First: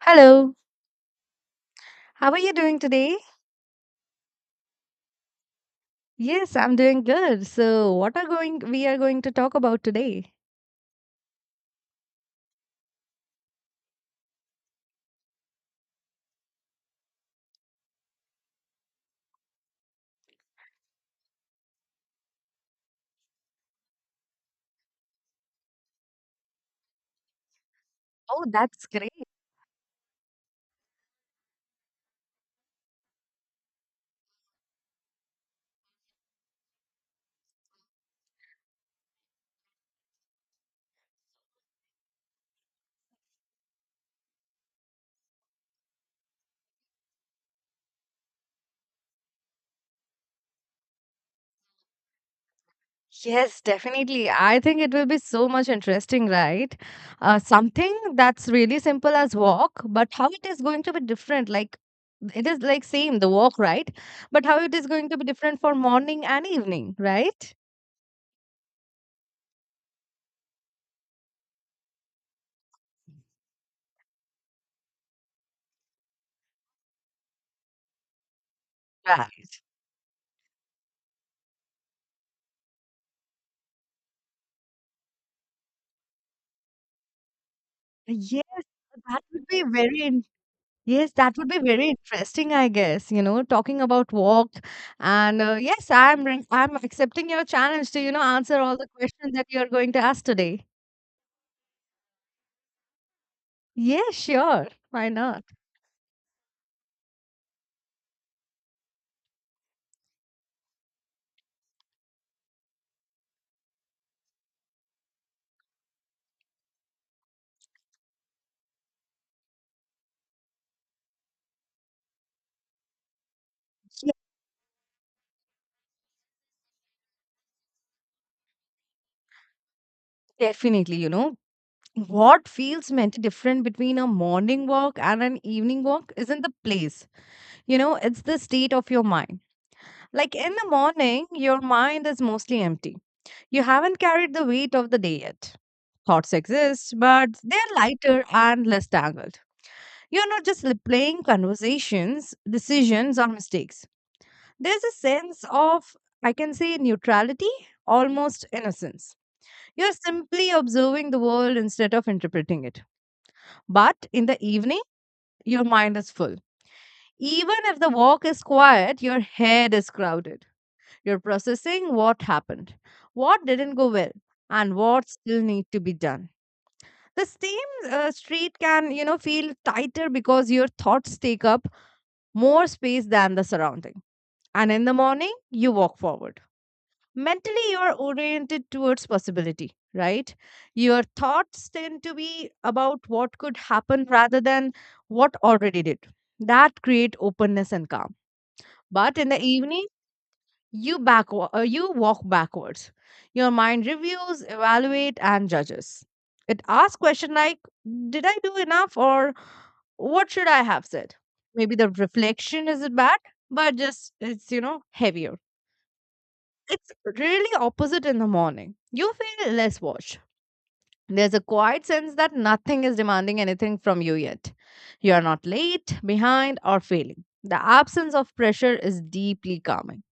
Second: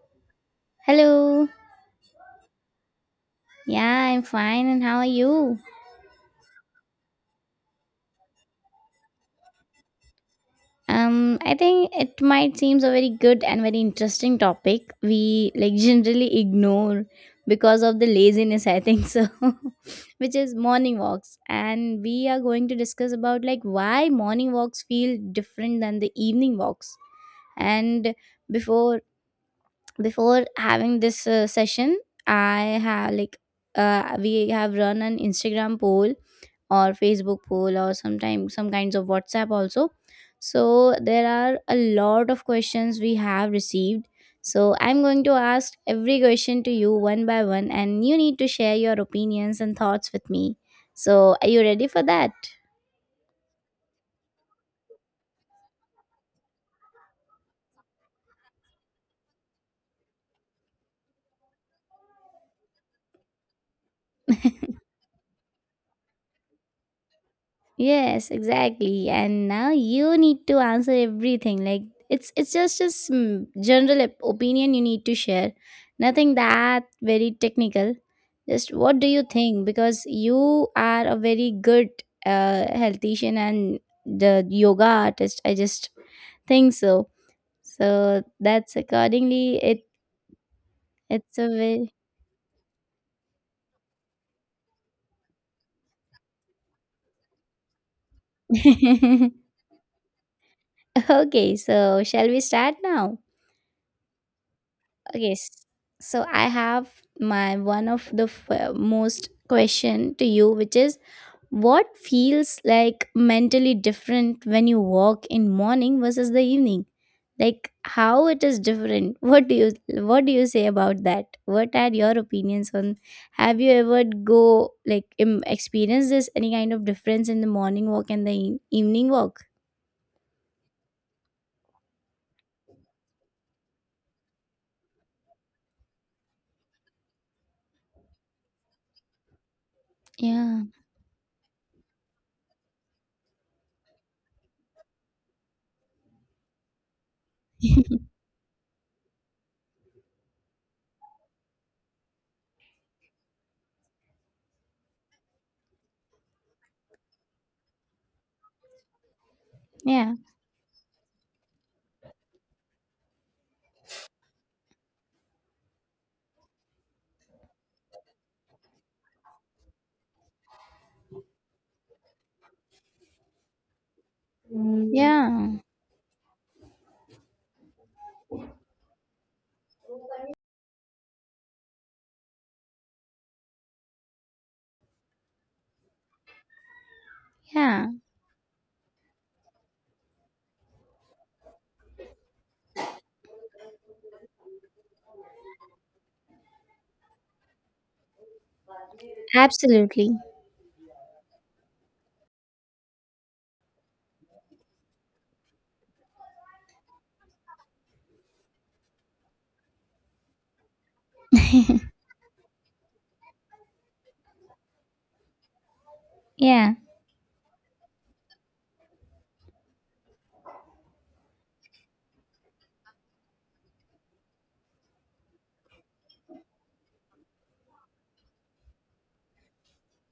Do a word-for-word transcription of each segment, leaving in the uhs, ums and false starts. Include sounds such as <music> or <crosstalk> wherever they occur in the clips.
Hello. Hello. How are you doing today? Yeah, I'm fine. And how are you? Yes, I'm doing good. So, what are going we are going to talk about today? Um, I think it might seems a very good and very interesting topic we like generally ignore because of the laziness, I think so, <laughs> which is morning walks. And we are going to discuss about like why morning walks feel different than the evening walks. And Oh, that's before great. before having this uh, session, I have like uh, we have run an Instagram poll or Facebook poll or sometimes some kinds of WhatsApp also. So there are a lot of questions we have received, so I'm going to ask every question to you one by one and you need to share your opinions and thoughts with me. So are you ready for that? Yes, definitely. I think it will be so much interesting, right? Uh, something that's really simple as walk, but how it is going to be different, like it is like same the walk, right? But how it is going to be different for morning and evening, right? Yes, exactly. And now you need to answer everything. Like, it's it's just a sm- general op- opinion you need to share. Nothing that very technical. Just what do you Right. think? Because you are a very good uh, healthician and the yoga artist. I just think so. So Yes, that's that would accordingly. be It very Yes, that it's a would be very very interesting, I guess, you know, talking about walk. And uh, yes, I'm re- I'm accepting your challenge to, you know, answer all the questions that <laughs> you're going to ask today. okay. So shall we start now? Yeah, sure. Why not? Yes. So I have my one of the f- uh, most question to you, which is what feels like mentally different when you walk in morning versus the evening? Like how it is different? <laughs> What do you what do you say about that? What are your opinions on? Have you ever Yeah, go like Im- experience this any kind of difference in the morning walk and the e- evening walk? definitely, you know. What feels meant different between a morning walk and an evening walk isn't the place. You know, it's the state of your mind. Like in Yeah. the morning, your mind is mostly empty. You haven't carried the weight of the day yet. Thoughts exist, but they're <laughs> lighter and less tangled. You're not just replaying conversations, decisions, or mistakes. There's a sense of, I can say, neutrality, almost innocence. You're Yeah. simply observing the world instead of interpreting it. But in the evening, your mind is full. Even if the walk is quiet, your head is crowded. You're processing what happened, what didn't go well, and what still Yeah. need to be done. The same uh, street can, you know, feel tighter because your thoughts take up more space than the surrounding. And in the morning, you walk forward. Mentally, you Yeah. are oriented towards possibility, right? Your thoughts tend to be about what could happen rather than what already did. That create openness and calm. But in the evening, Absolutely. you back uh, you walk backwards. Your mind reviews, evaluate, and judges. It asks question like, "Did I do enough?" or what should I have said? Maybe the reflection isn't bad, but just it's, you know, heavier. Yeah. It's really opposite in the morning. You feel less watched. There's a quiet sense that nothing is demanding anything from you yet. You are not late, behind, or failing. The absence of pressure is deeply calming.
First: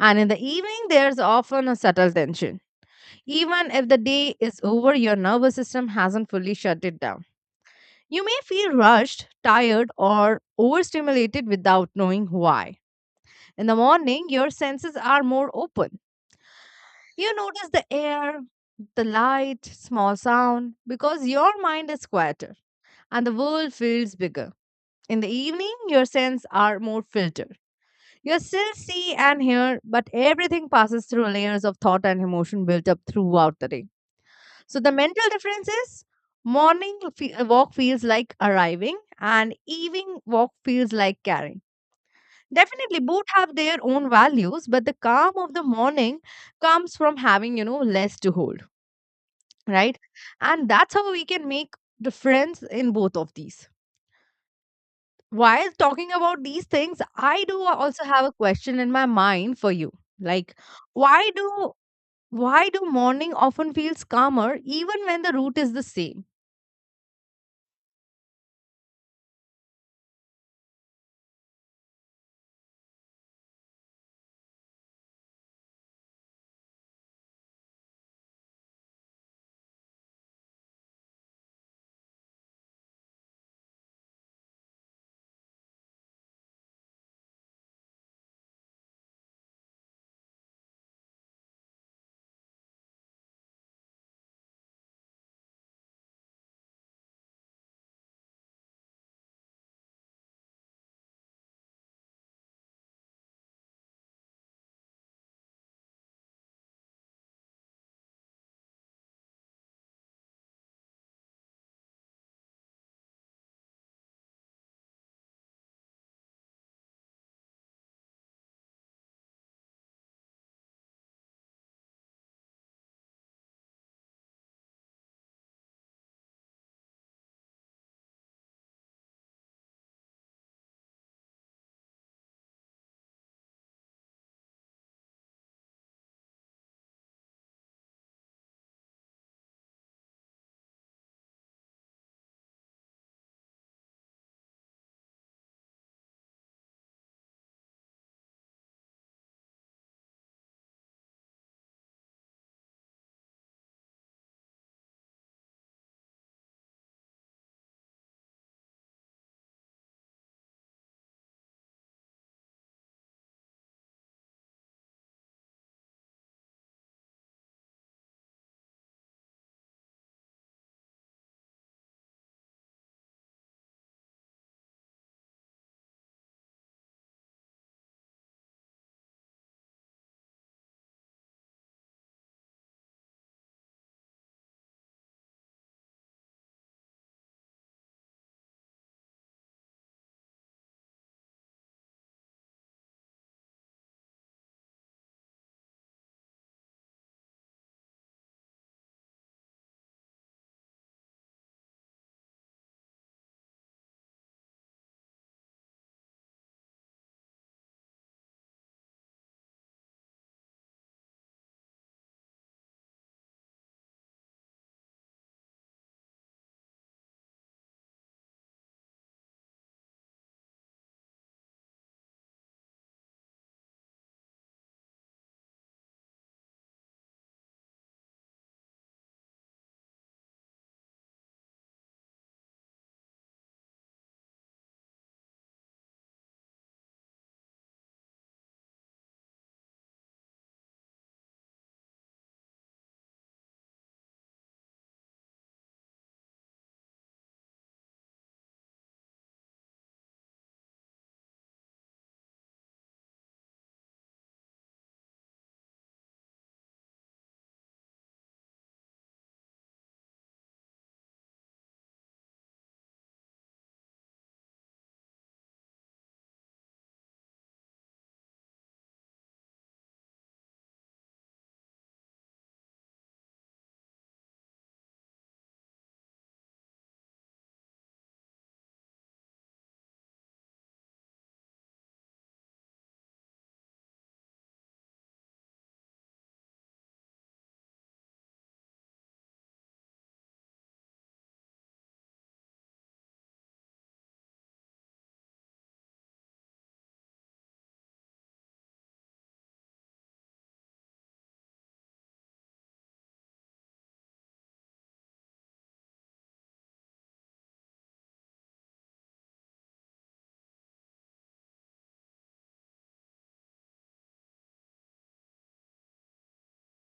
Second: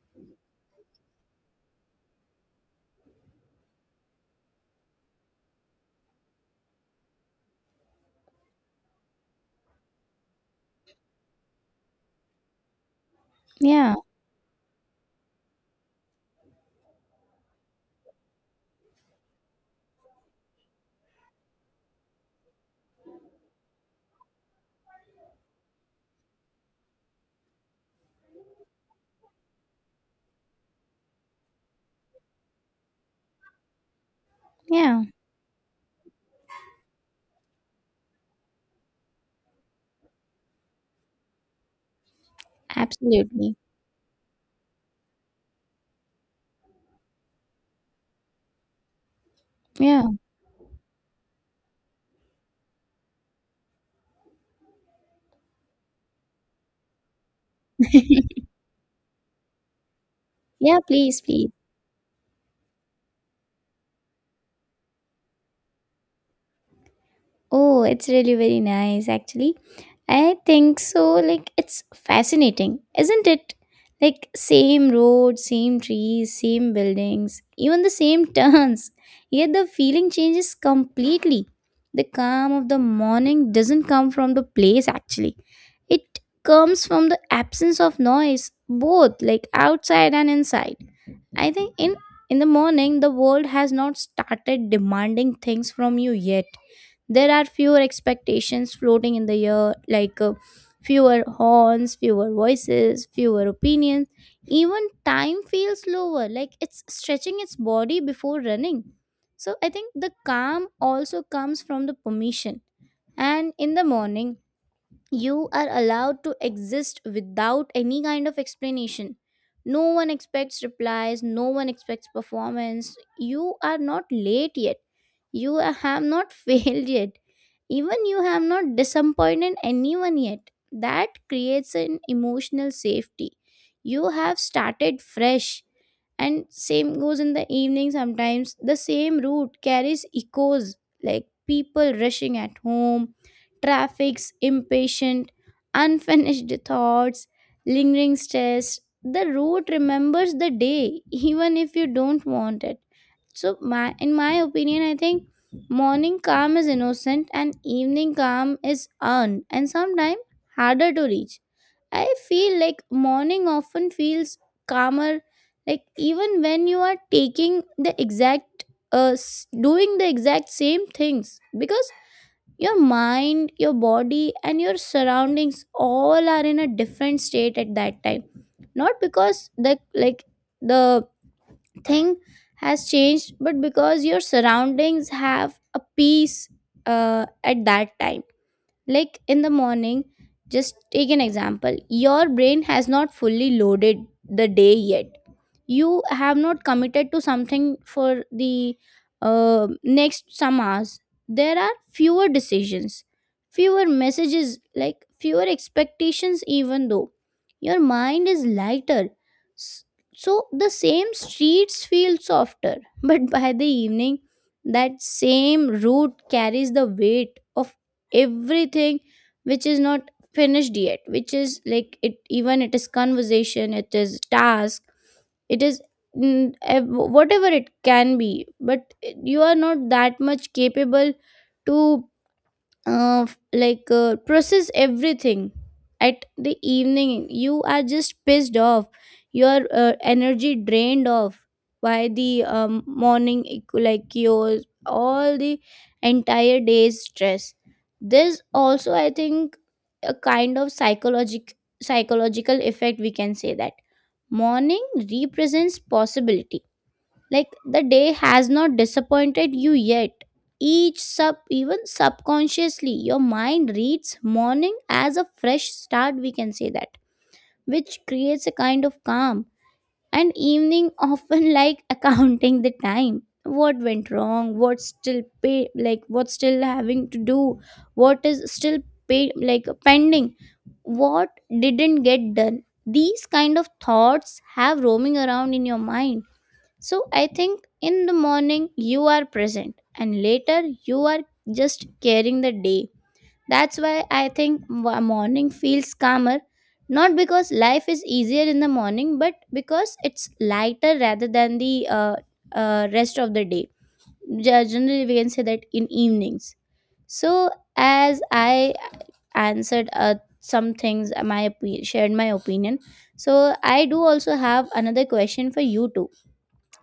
And in the evening, there's often a subtle tension. Even if the day is over, your nervous system hasn't fully shut it down. You may feel rushed, tired, or overstimulated without knowing why. In the Yeah, morning, your senses are more open. You notice the air, the light, small sound, because your mind is quieter and the world feels bigger. In the evening, your senses are more filtered. You still see and hear, but everything passes through layers of thought and emotion built up throughout the day. So the yeah, mental difference is morning fe- uh, walk feels like arriving and evening walk feels like carrying. Definitely, both have absolutely. their own values, but the calm of the morning comes from having, you know, less to hold, right? Yeah. And that's how we can make difference in both of these. While talking about these things, I do also have a <laughs> question in my mind for you. Like, Yeah, please, why please. do why do morning often feels calmer even when the route is the same? Oh, it's really very nice, actually. I think so. Like, it's fascinating, isn't it? Like, same road, same trees, same buildings, even the same <laughs> turns. Yet the feeling changes completely. The calm of the morning doesn't come from the place, actually. It comes from the absence of noise, both like outside and inside. I think in in the morning the world has not started demanding things from you yet. There are fewer expectations floating in the air, like uh, fewer horns, fewer voices, fewer opinions. Even time feels slower, like it's stretching its body before running. So I think the calm also comes from the permission. And in the morning, you are allowed to exist without any kind of explanation. No one expects replies, no one expects performance. You are not late yet, you have not <laughs> failed yet, even you have not disappointed anyone yet. That creates an emotional safety. You have started fresh. And same goes in the evening. Sometimes the same route carries echoes, like people rushing at home, traffic's impatient, unfinished thoughts, lingering stress. The road remembers the day, even if you don't want it. So, my, in my opinion, I think morning calm is innocent and evening calm is earned and sometimes harder to reach. I feel like morning often feels calmer, like even when you are taking the exact, uh, s- doing the exact same things because your mind, your body and your surroundings all are in a different state at that time. Not because the like the thing has changed, but because your surroundings have a peace uh, at that time. Like in the morning, just take an example, your brain has not fully loaded the day yet. You have not committed to something for the uh, next some hours. There are fewer decisions, fewer messages, like fewer expectations, even though your mind is lighter. S- so the same streets feel softer, <laughs> but by the evening, that same route carries the weight of everything which is not finished yet, which is, like, it, even it is conversation, it is task, it is mm, ev- whatever it can be. But you are not that much capable to uh, f- like uh, process everything. At the evening, you are just pissed off, your uh, energy drained off by the um, morning equ- like your all the entire day's stress. There's also, I think, a kind of psychologic psychological effect, we can say that. Morning represents possibility. Like the day has not disappointed you yet. Each sub, even subconsciously, your mind reads morning as a fresh start, we can say that, which creates a kind of calm. And evening often like <laughs> accounting the time. What went wrong? What's still pay, like what's still having to do? What is still pay, like pending? What didn't get done, these kind of thoughts have roaming around in your mind. So I think in the morning you are present and later you are just carrying the day. That's why I think wa- morning feels calmer, not because life is easier in the morning, but because it's lighter rather than the uh, uh, rest of the day. Ge- generally we can say that in evenings. So as I answered uh, some things, uh, my opi- shared my opinion. So I do also have another question for you too.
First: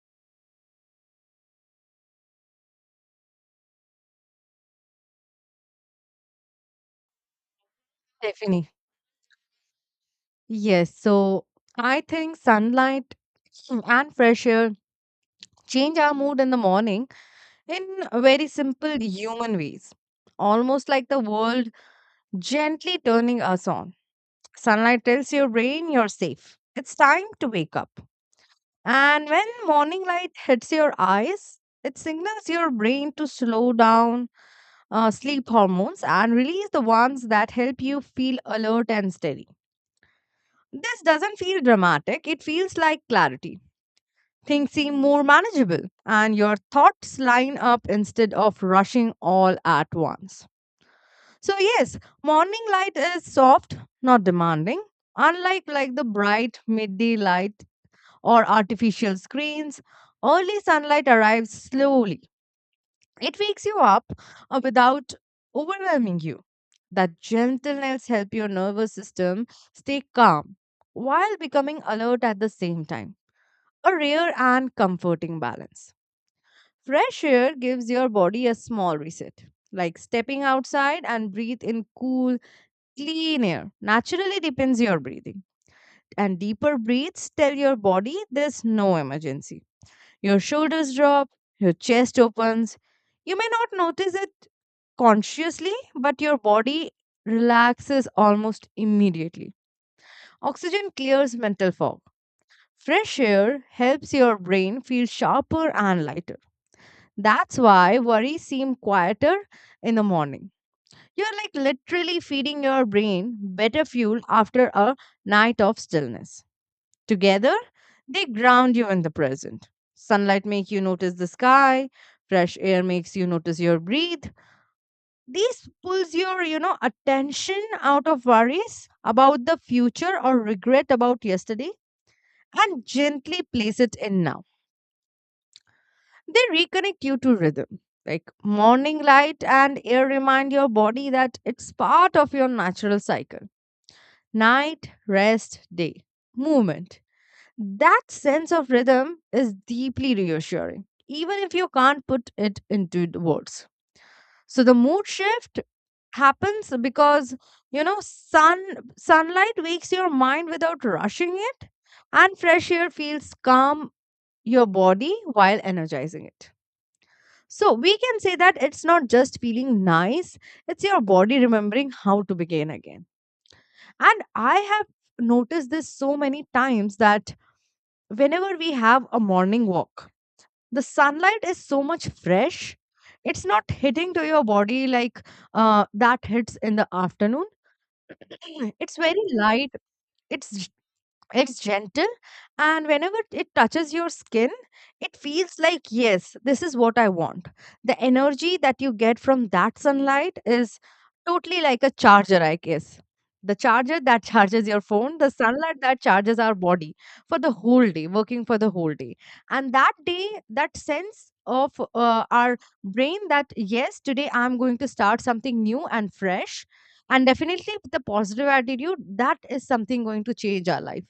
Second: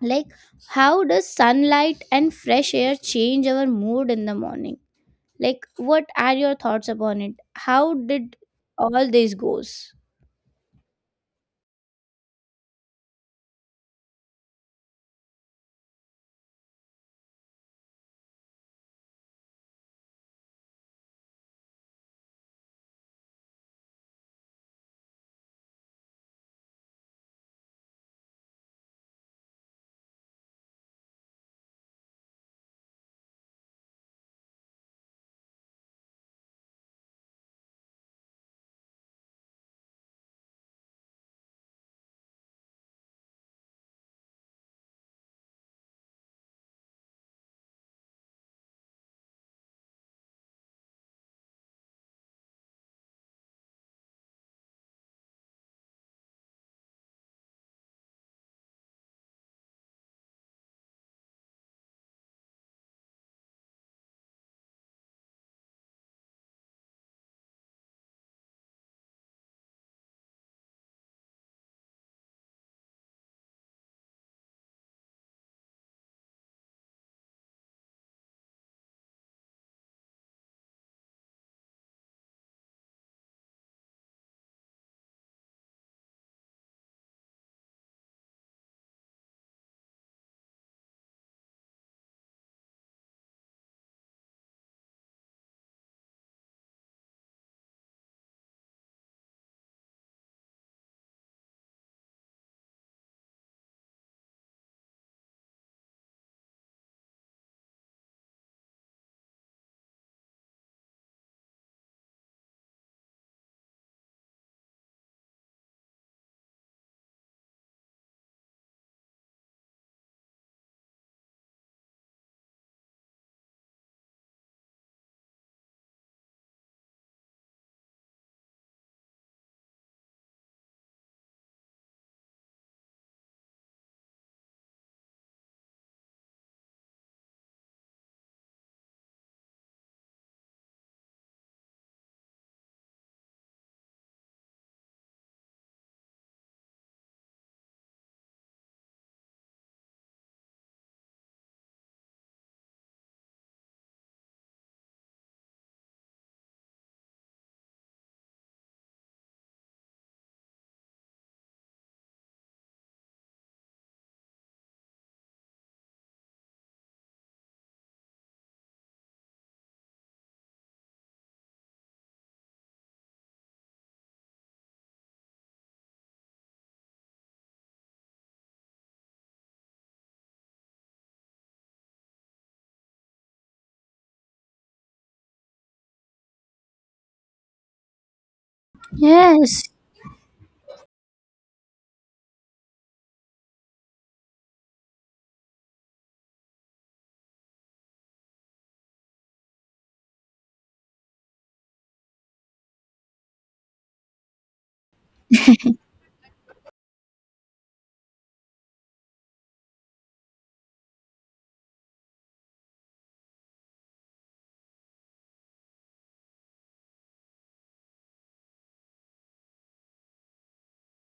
Like, how does sunlight and fresh air change our mood in the morning? Like, what are your thoughts upon it? How did Definitely. all this goes? Yes, so I think sunlight <sniffs> <clears throat> and fresh air change our mood in the morning in very simple human ways, almost like the world gently turning us on. Sunlight tells your brain you're safe. It's time to wake up. And when morning light hits your eyes, it signals your brain to slow down uh, sleep hormones and release the ones that help you feel alert and steady. This doesn't feel dramatic, it feels like clarity. Things seem more manageable and your thoughts line up instead of rushing all at once. So yes, morning light is soft, not demanding, unlike like the bright midday light or artificial screens. Early sunlight arrives slowly. It wakes you up uh, without overwhelming you. That gentleness helps your nervous system stay calm while becoming alert at the same time, a rare and comforting balance. Fresh air gives your body a small reset. Like stepping outside and breathe in cool, clean air naturally depends your breathing. And deeper breaths tell your body there's no emergency. Your shoulders drop, your chest opens. You may not notice it consciously, but your body relaxes almost immediately. Oxygen clears mental fog. Fresh air helps your brain feel sharper and lighter. That's why worries seem quieter in the morning. You're like literally feeding your brain better fuel after a night of stillness. Together, they ground you in the present. Sunlight makes you notice the sky, fresh air makes you notice your breathe. This pulls your, you know, attention out of worries about the future or regret about yesterday and gently place it in now. They reconnect you to rhythm. Like morning light and air remind your body that it's part of your natural cycle. Night, rest, day, movement. That sense of rhythm is deeply reassuring, even if you can't put it into the words. So the mood shift happens because, you know, sun sunlight wakes your mind without rushing it and fresh air feels calm your body while energizing it. So we can say that it's not just feeling nice, it's your body remembering how to begin again. And I have noticed this so many times that whenever we have a morning walk, the sunlight is so much fresh. It's not hitting to your body like uh, that hits in the afternoon. <clears throat> It's very Yes. light. It's It's gentle, and whenever it touches your skin, it feels like, yes, this is what I want. The energy that you get from that sunlight is totally like a charger, I guess. The charger that <laughs> charges your phone, the sunlight that charges our body for the whole day, working for the whole day. And that day, that sense of uh, our brain that, yes, today I'm going to start something new and fresh. And definitely, with the positive attitude, that is something going to change our life,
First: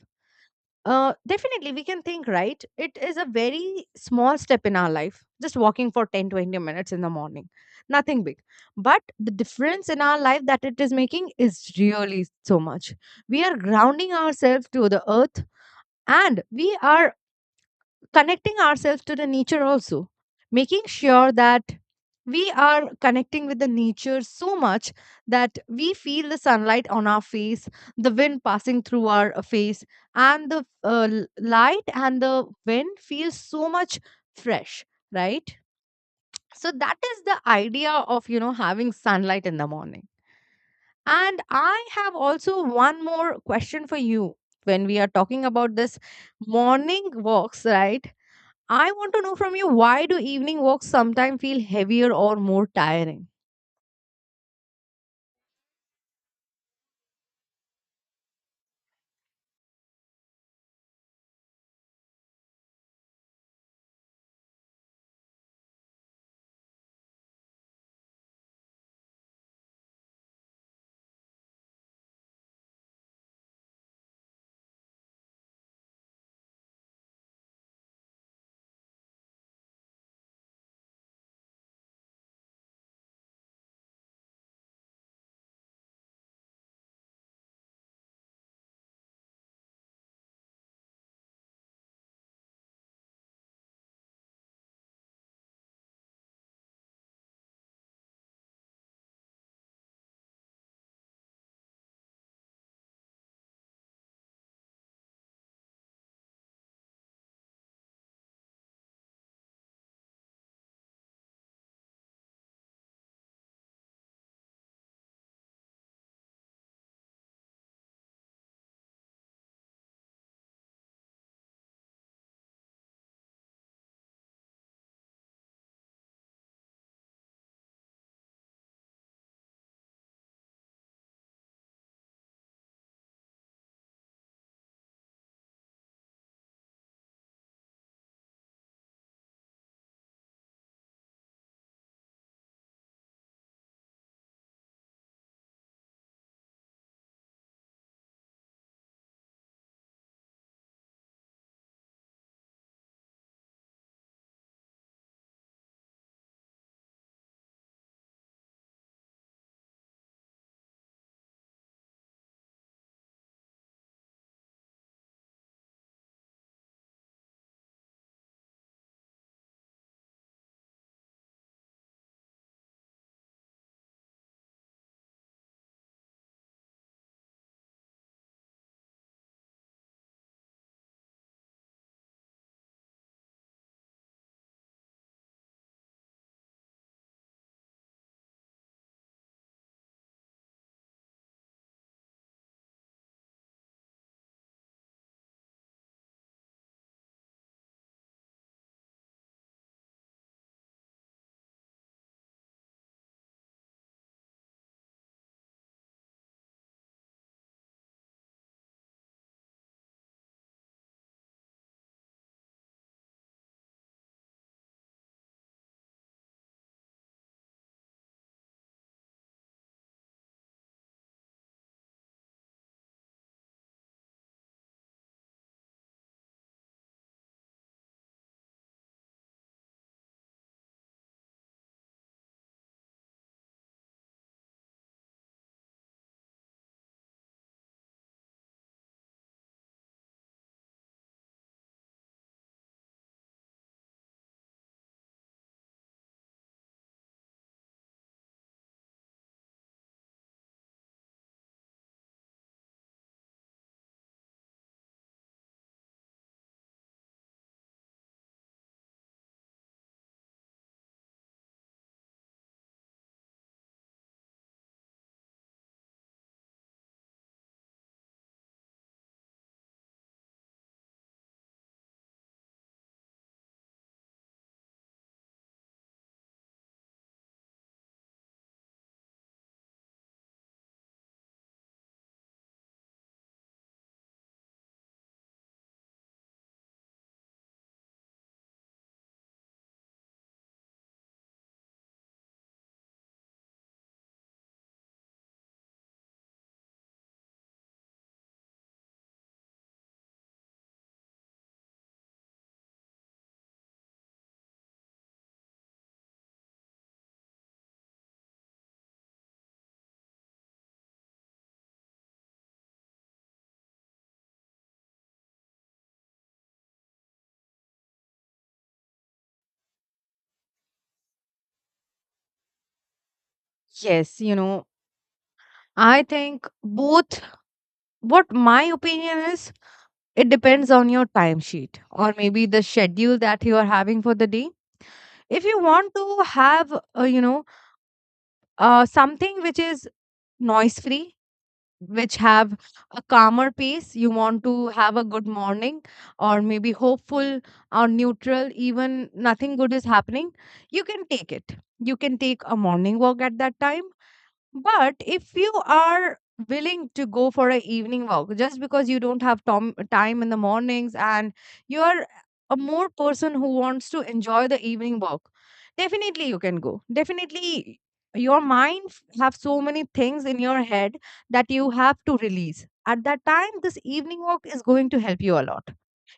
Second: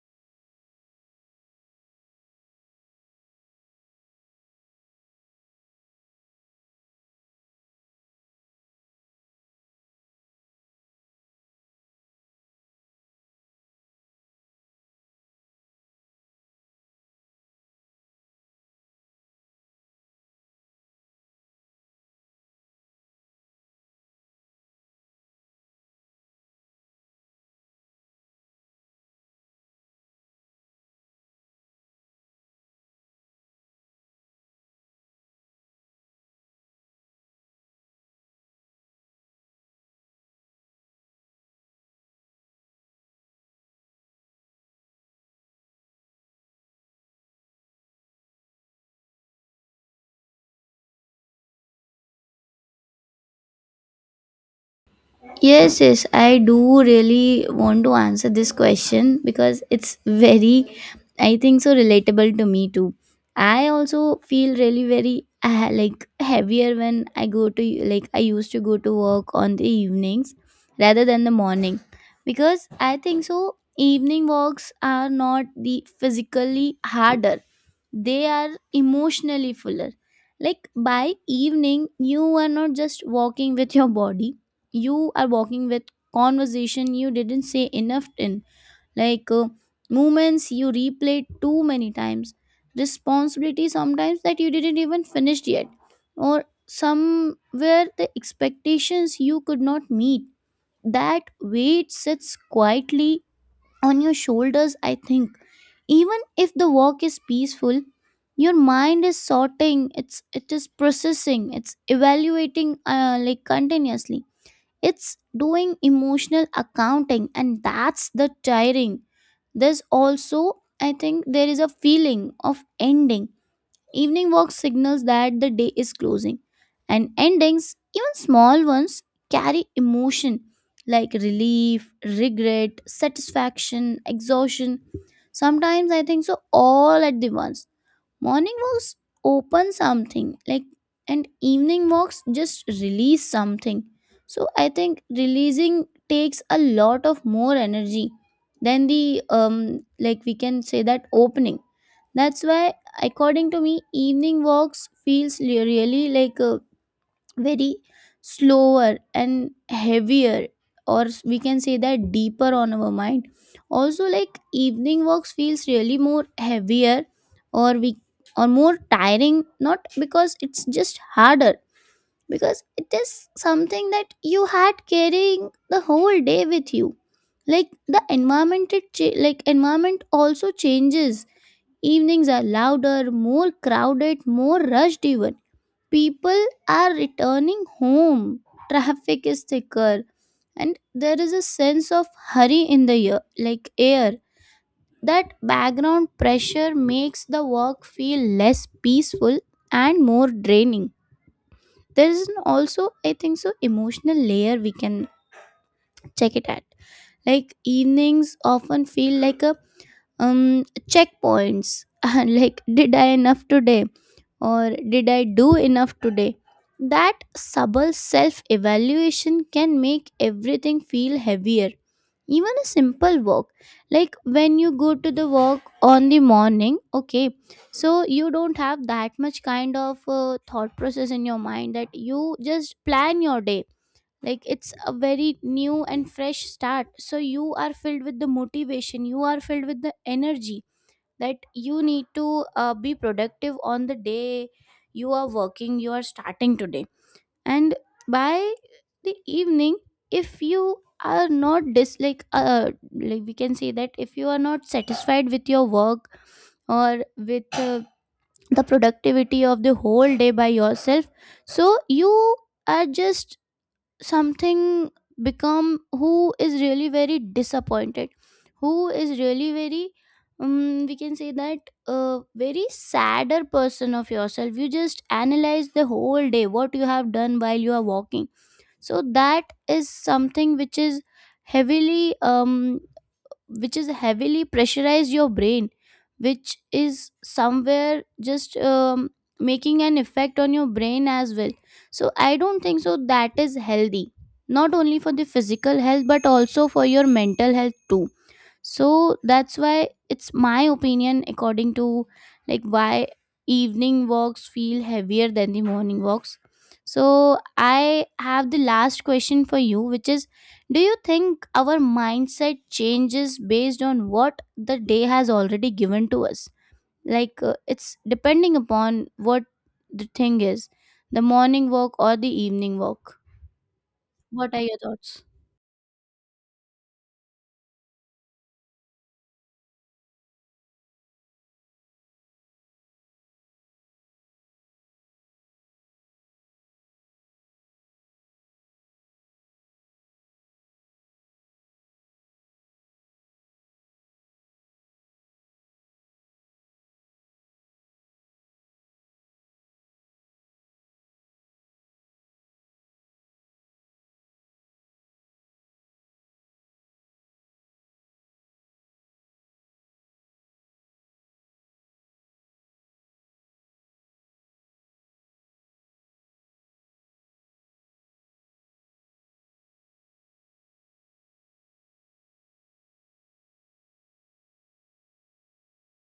uh, definitely, we can think, right? It is a very small step in our life, just walking for ten to twenty minutes in the morning, nothing big. But the difference in our life that it is making is really so much. We are grounding ourselves to the earth and we are connecting ourselves to the nature also, making sure that we are connecting with the nature so much that we feel the sunlight on our face, the wind passing through our uh, face, and the uh, l- light and the wind feels so much fresh, right? So that is the idea of, you know, having sunlight in the morning. And I have also one more question for you. When we are talking about this morning walks, right, I want to know from you, why do evening walks sometimes feel heavier or more tiring? Yes, yes, I do really want to answer this question because it's very, I think so relatable to me too. I also feel really very uh, like heavier when I go to like I used to go to work on the evenings rather than the morning because I think so evening walks are not the physically harder, they are emotionally fuller. Like by evening you are not just walking with your body, you are walking with conversation you didn't say enough in, like uh, moments you replayed too many times, responsibility sometimes that you didn't even finish yet, or somewhere the expectations you could not meet. That weight sits quietly on your shoulders, I think. Even if the walk is peaceful, your mind is sorting, it's it is processing, it's evaluating, uh, like continuously. It's doing emotional accounting, and that's the tiring. There's also, I think, there is a feeling of ending. Evening walk signals that the day is closing, and endings, even small ones, carry emotion like relief, regret, satisfaction, exhaustion. Sometimes I think so, all at the once. Morning walks open something like, and evening walks just release something. So I think releasing takes a lot of more energy than the um like we can say that opening. That's why according to me evening walks feels really like uh, very slower and heavier, or s- we can say that deeper on our mind. Also, like, evening walks feels really more heavier or we or more tiring, not because it's just harder, because it is something that you had carrying the whole day with you. Like the environment, it cha- like environment also changes. Evenings are louder, more crowded, more rushed. Even people are returning home, traffic is thicker, and there is a sense of hurry in the year, like air. That background pressure makes the work feel less peaceful and more draining. There is an also, I think so, emotional layer we can check it at. Like evenings often feel like a um checkpoints. <laughs> Like did I enough today, or did I do enough today? That subtle self evaluation can make everything feel heavier, even a simple walk. Like when you go to the walk on the morning, okay, so you don't have that much kind of uh, thought process in your mind, that you just plan your day. Like it's a very new and fresh start, so you are filled with the motivation, you are filled with the energy that you need to uh, be productive on the day. You are working, you are starting today. And by the evening, if you are not dislike uh, like we can say that if you are not satisfied with your work, or with uh, the productivity of the whole day by yourself, so you are just something become who is really very disappointed, who is really very, um, we can say that, a very sadder person of yourself. You just analyze the whole day what you have done while you are walking. So that is something which is heavily um which is heavily pressurize your brain, which is somewhere just um, making an effect on your brain as well. So I don't think so that is healthy, not only for the physical health but also for your mental health too. So that's why it's my opinion according to, like, why evening walks feel heavier than the morning walks. So I have the last question for you, which is, do you think our mindset changes based on what the day has already given to us? Like uh, it's depending upon what the thing is, the morning walk or the evening walk? Yes, you What are know, your thoughts? I think both. What my opinion is, it depends on your timesheet or maybe the schedule that you are having for the day. If you want to have, uh, you know, uh, something which is noise free, which have a calmer pace, you want to have a good morning or maybe hopeful or neutral, even nothing good is happening, you can take it. You can take a morning walk at that time, but if you are willing to go for an evening walk just because you don't have tom- time in the mornings and you are a more person who wants to enjoy the evening walk, definitely you can go. Definitely your mind f- have so many things in your head that you have to release. At that time, this evening walk is going to help you a lot.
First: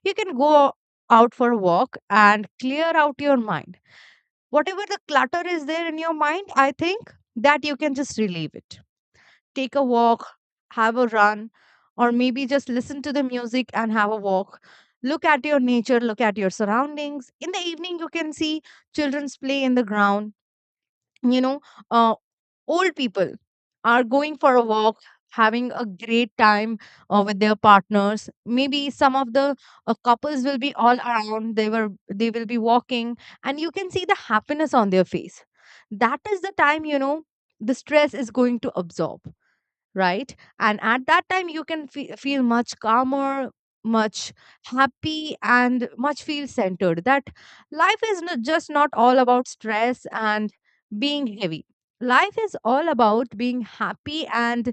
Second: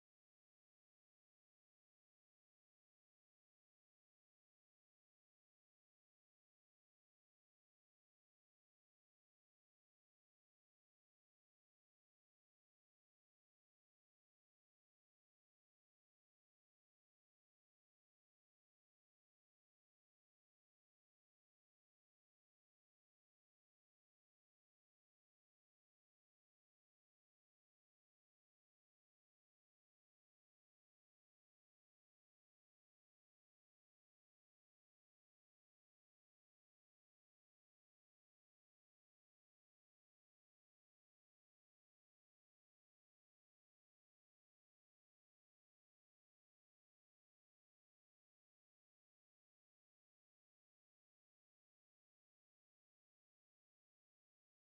You can go out for a walk and clear out your mind. Whatever the clutter is there in your mind, I think that you can just relieve it, take a walk, have a run, or maybe just listen to the music and have a walk. Look at your nature, look at your surroundings. In the evening, you can see children's play in the ground. You know, uh, old people are going for a walk, having a great time uh, with their partners. Maybe some of the uh, couples will be all around. They were they will be walking, and you can see the happiness on their face. That is the time, you know, the stress is going to absorb, right? And at that time, you can fe- feel much calmer, much happy, and much feel centered. That life is not, just not all about stress and being heavy. Life is all about being happy, and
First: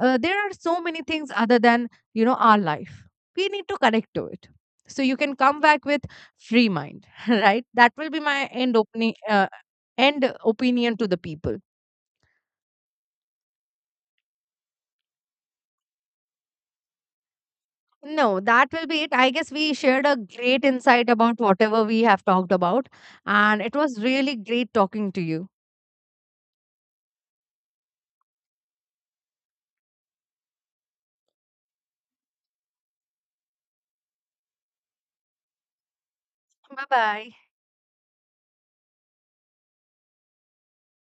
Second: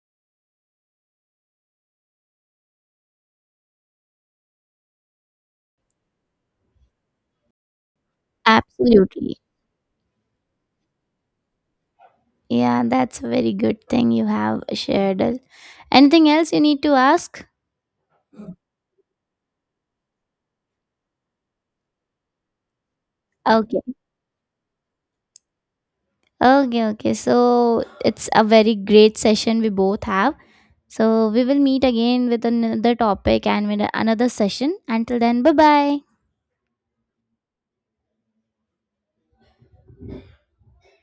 uh, there are so many things other than, you know, our life. We need to connect to it. So you can come back with free mind, <laughs> right? That will be my end opening, Absolutely. uh, end opinion to the people. Yeah, that's a very good thing you have shared. Anything else you need to ask? No, that will be it. I guess we shared a great insight about whatever we have talked about, and it Okay. was really great talking to you. Okay, okay. So it's a very great session we both have. So we will meet again with another topic and with another session. Until then, bye bye. Bye bye.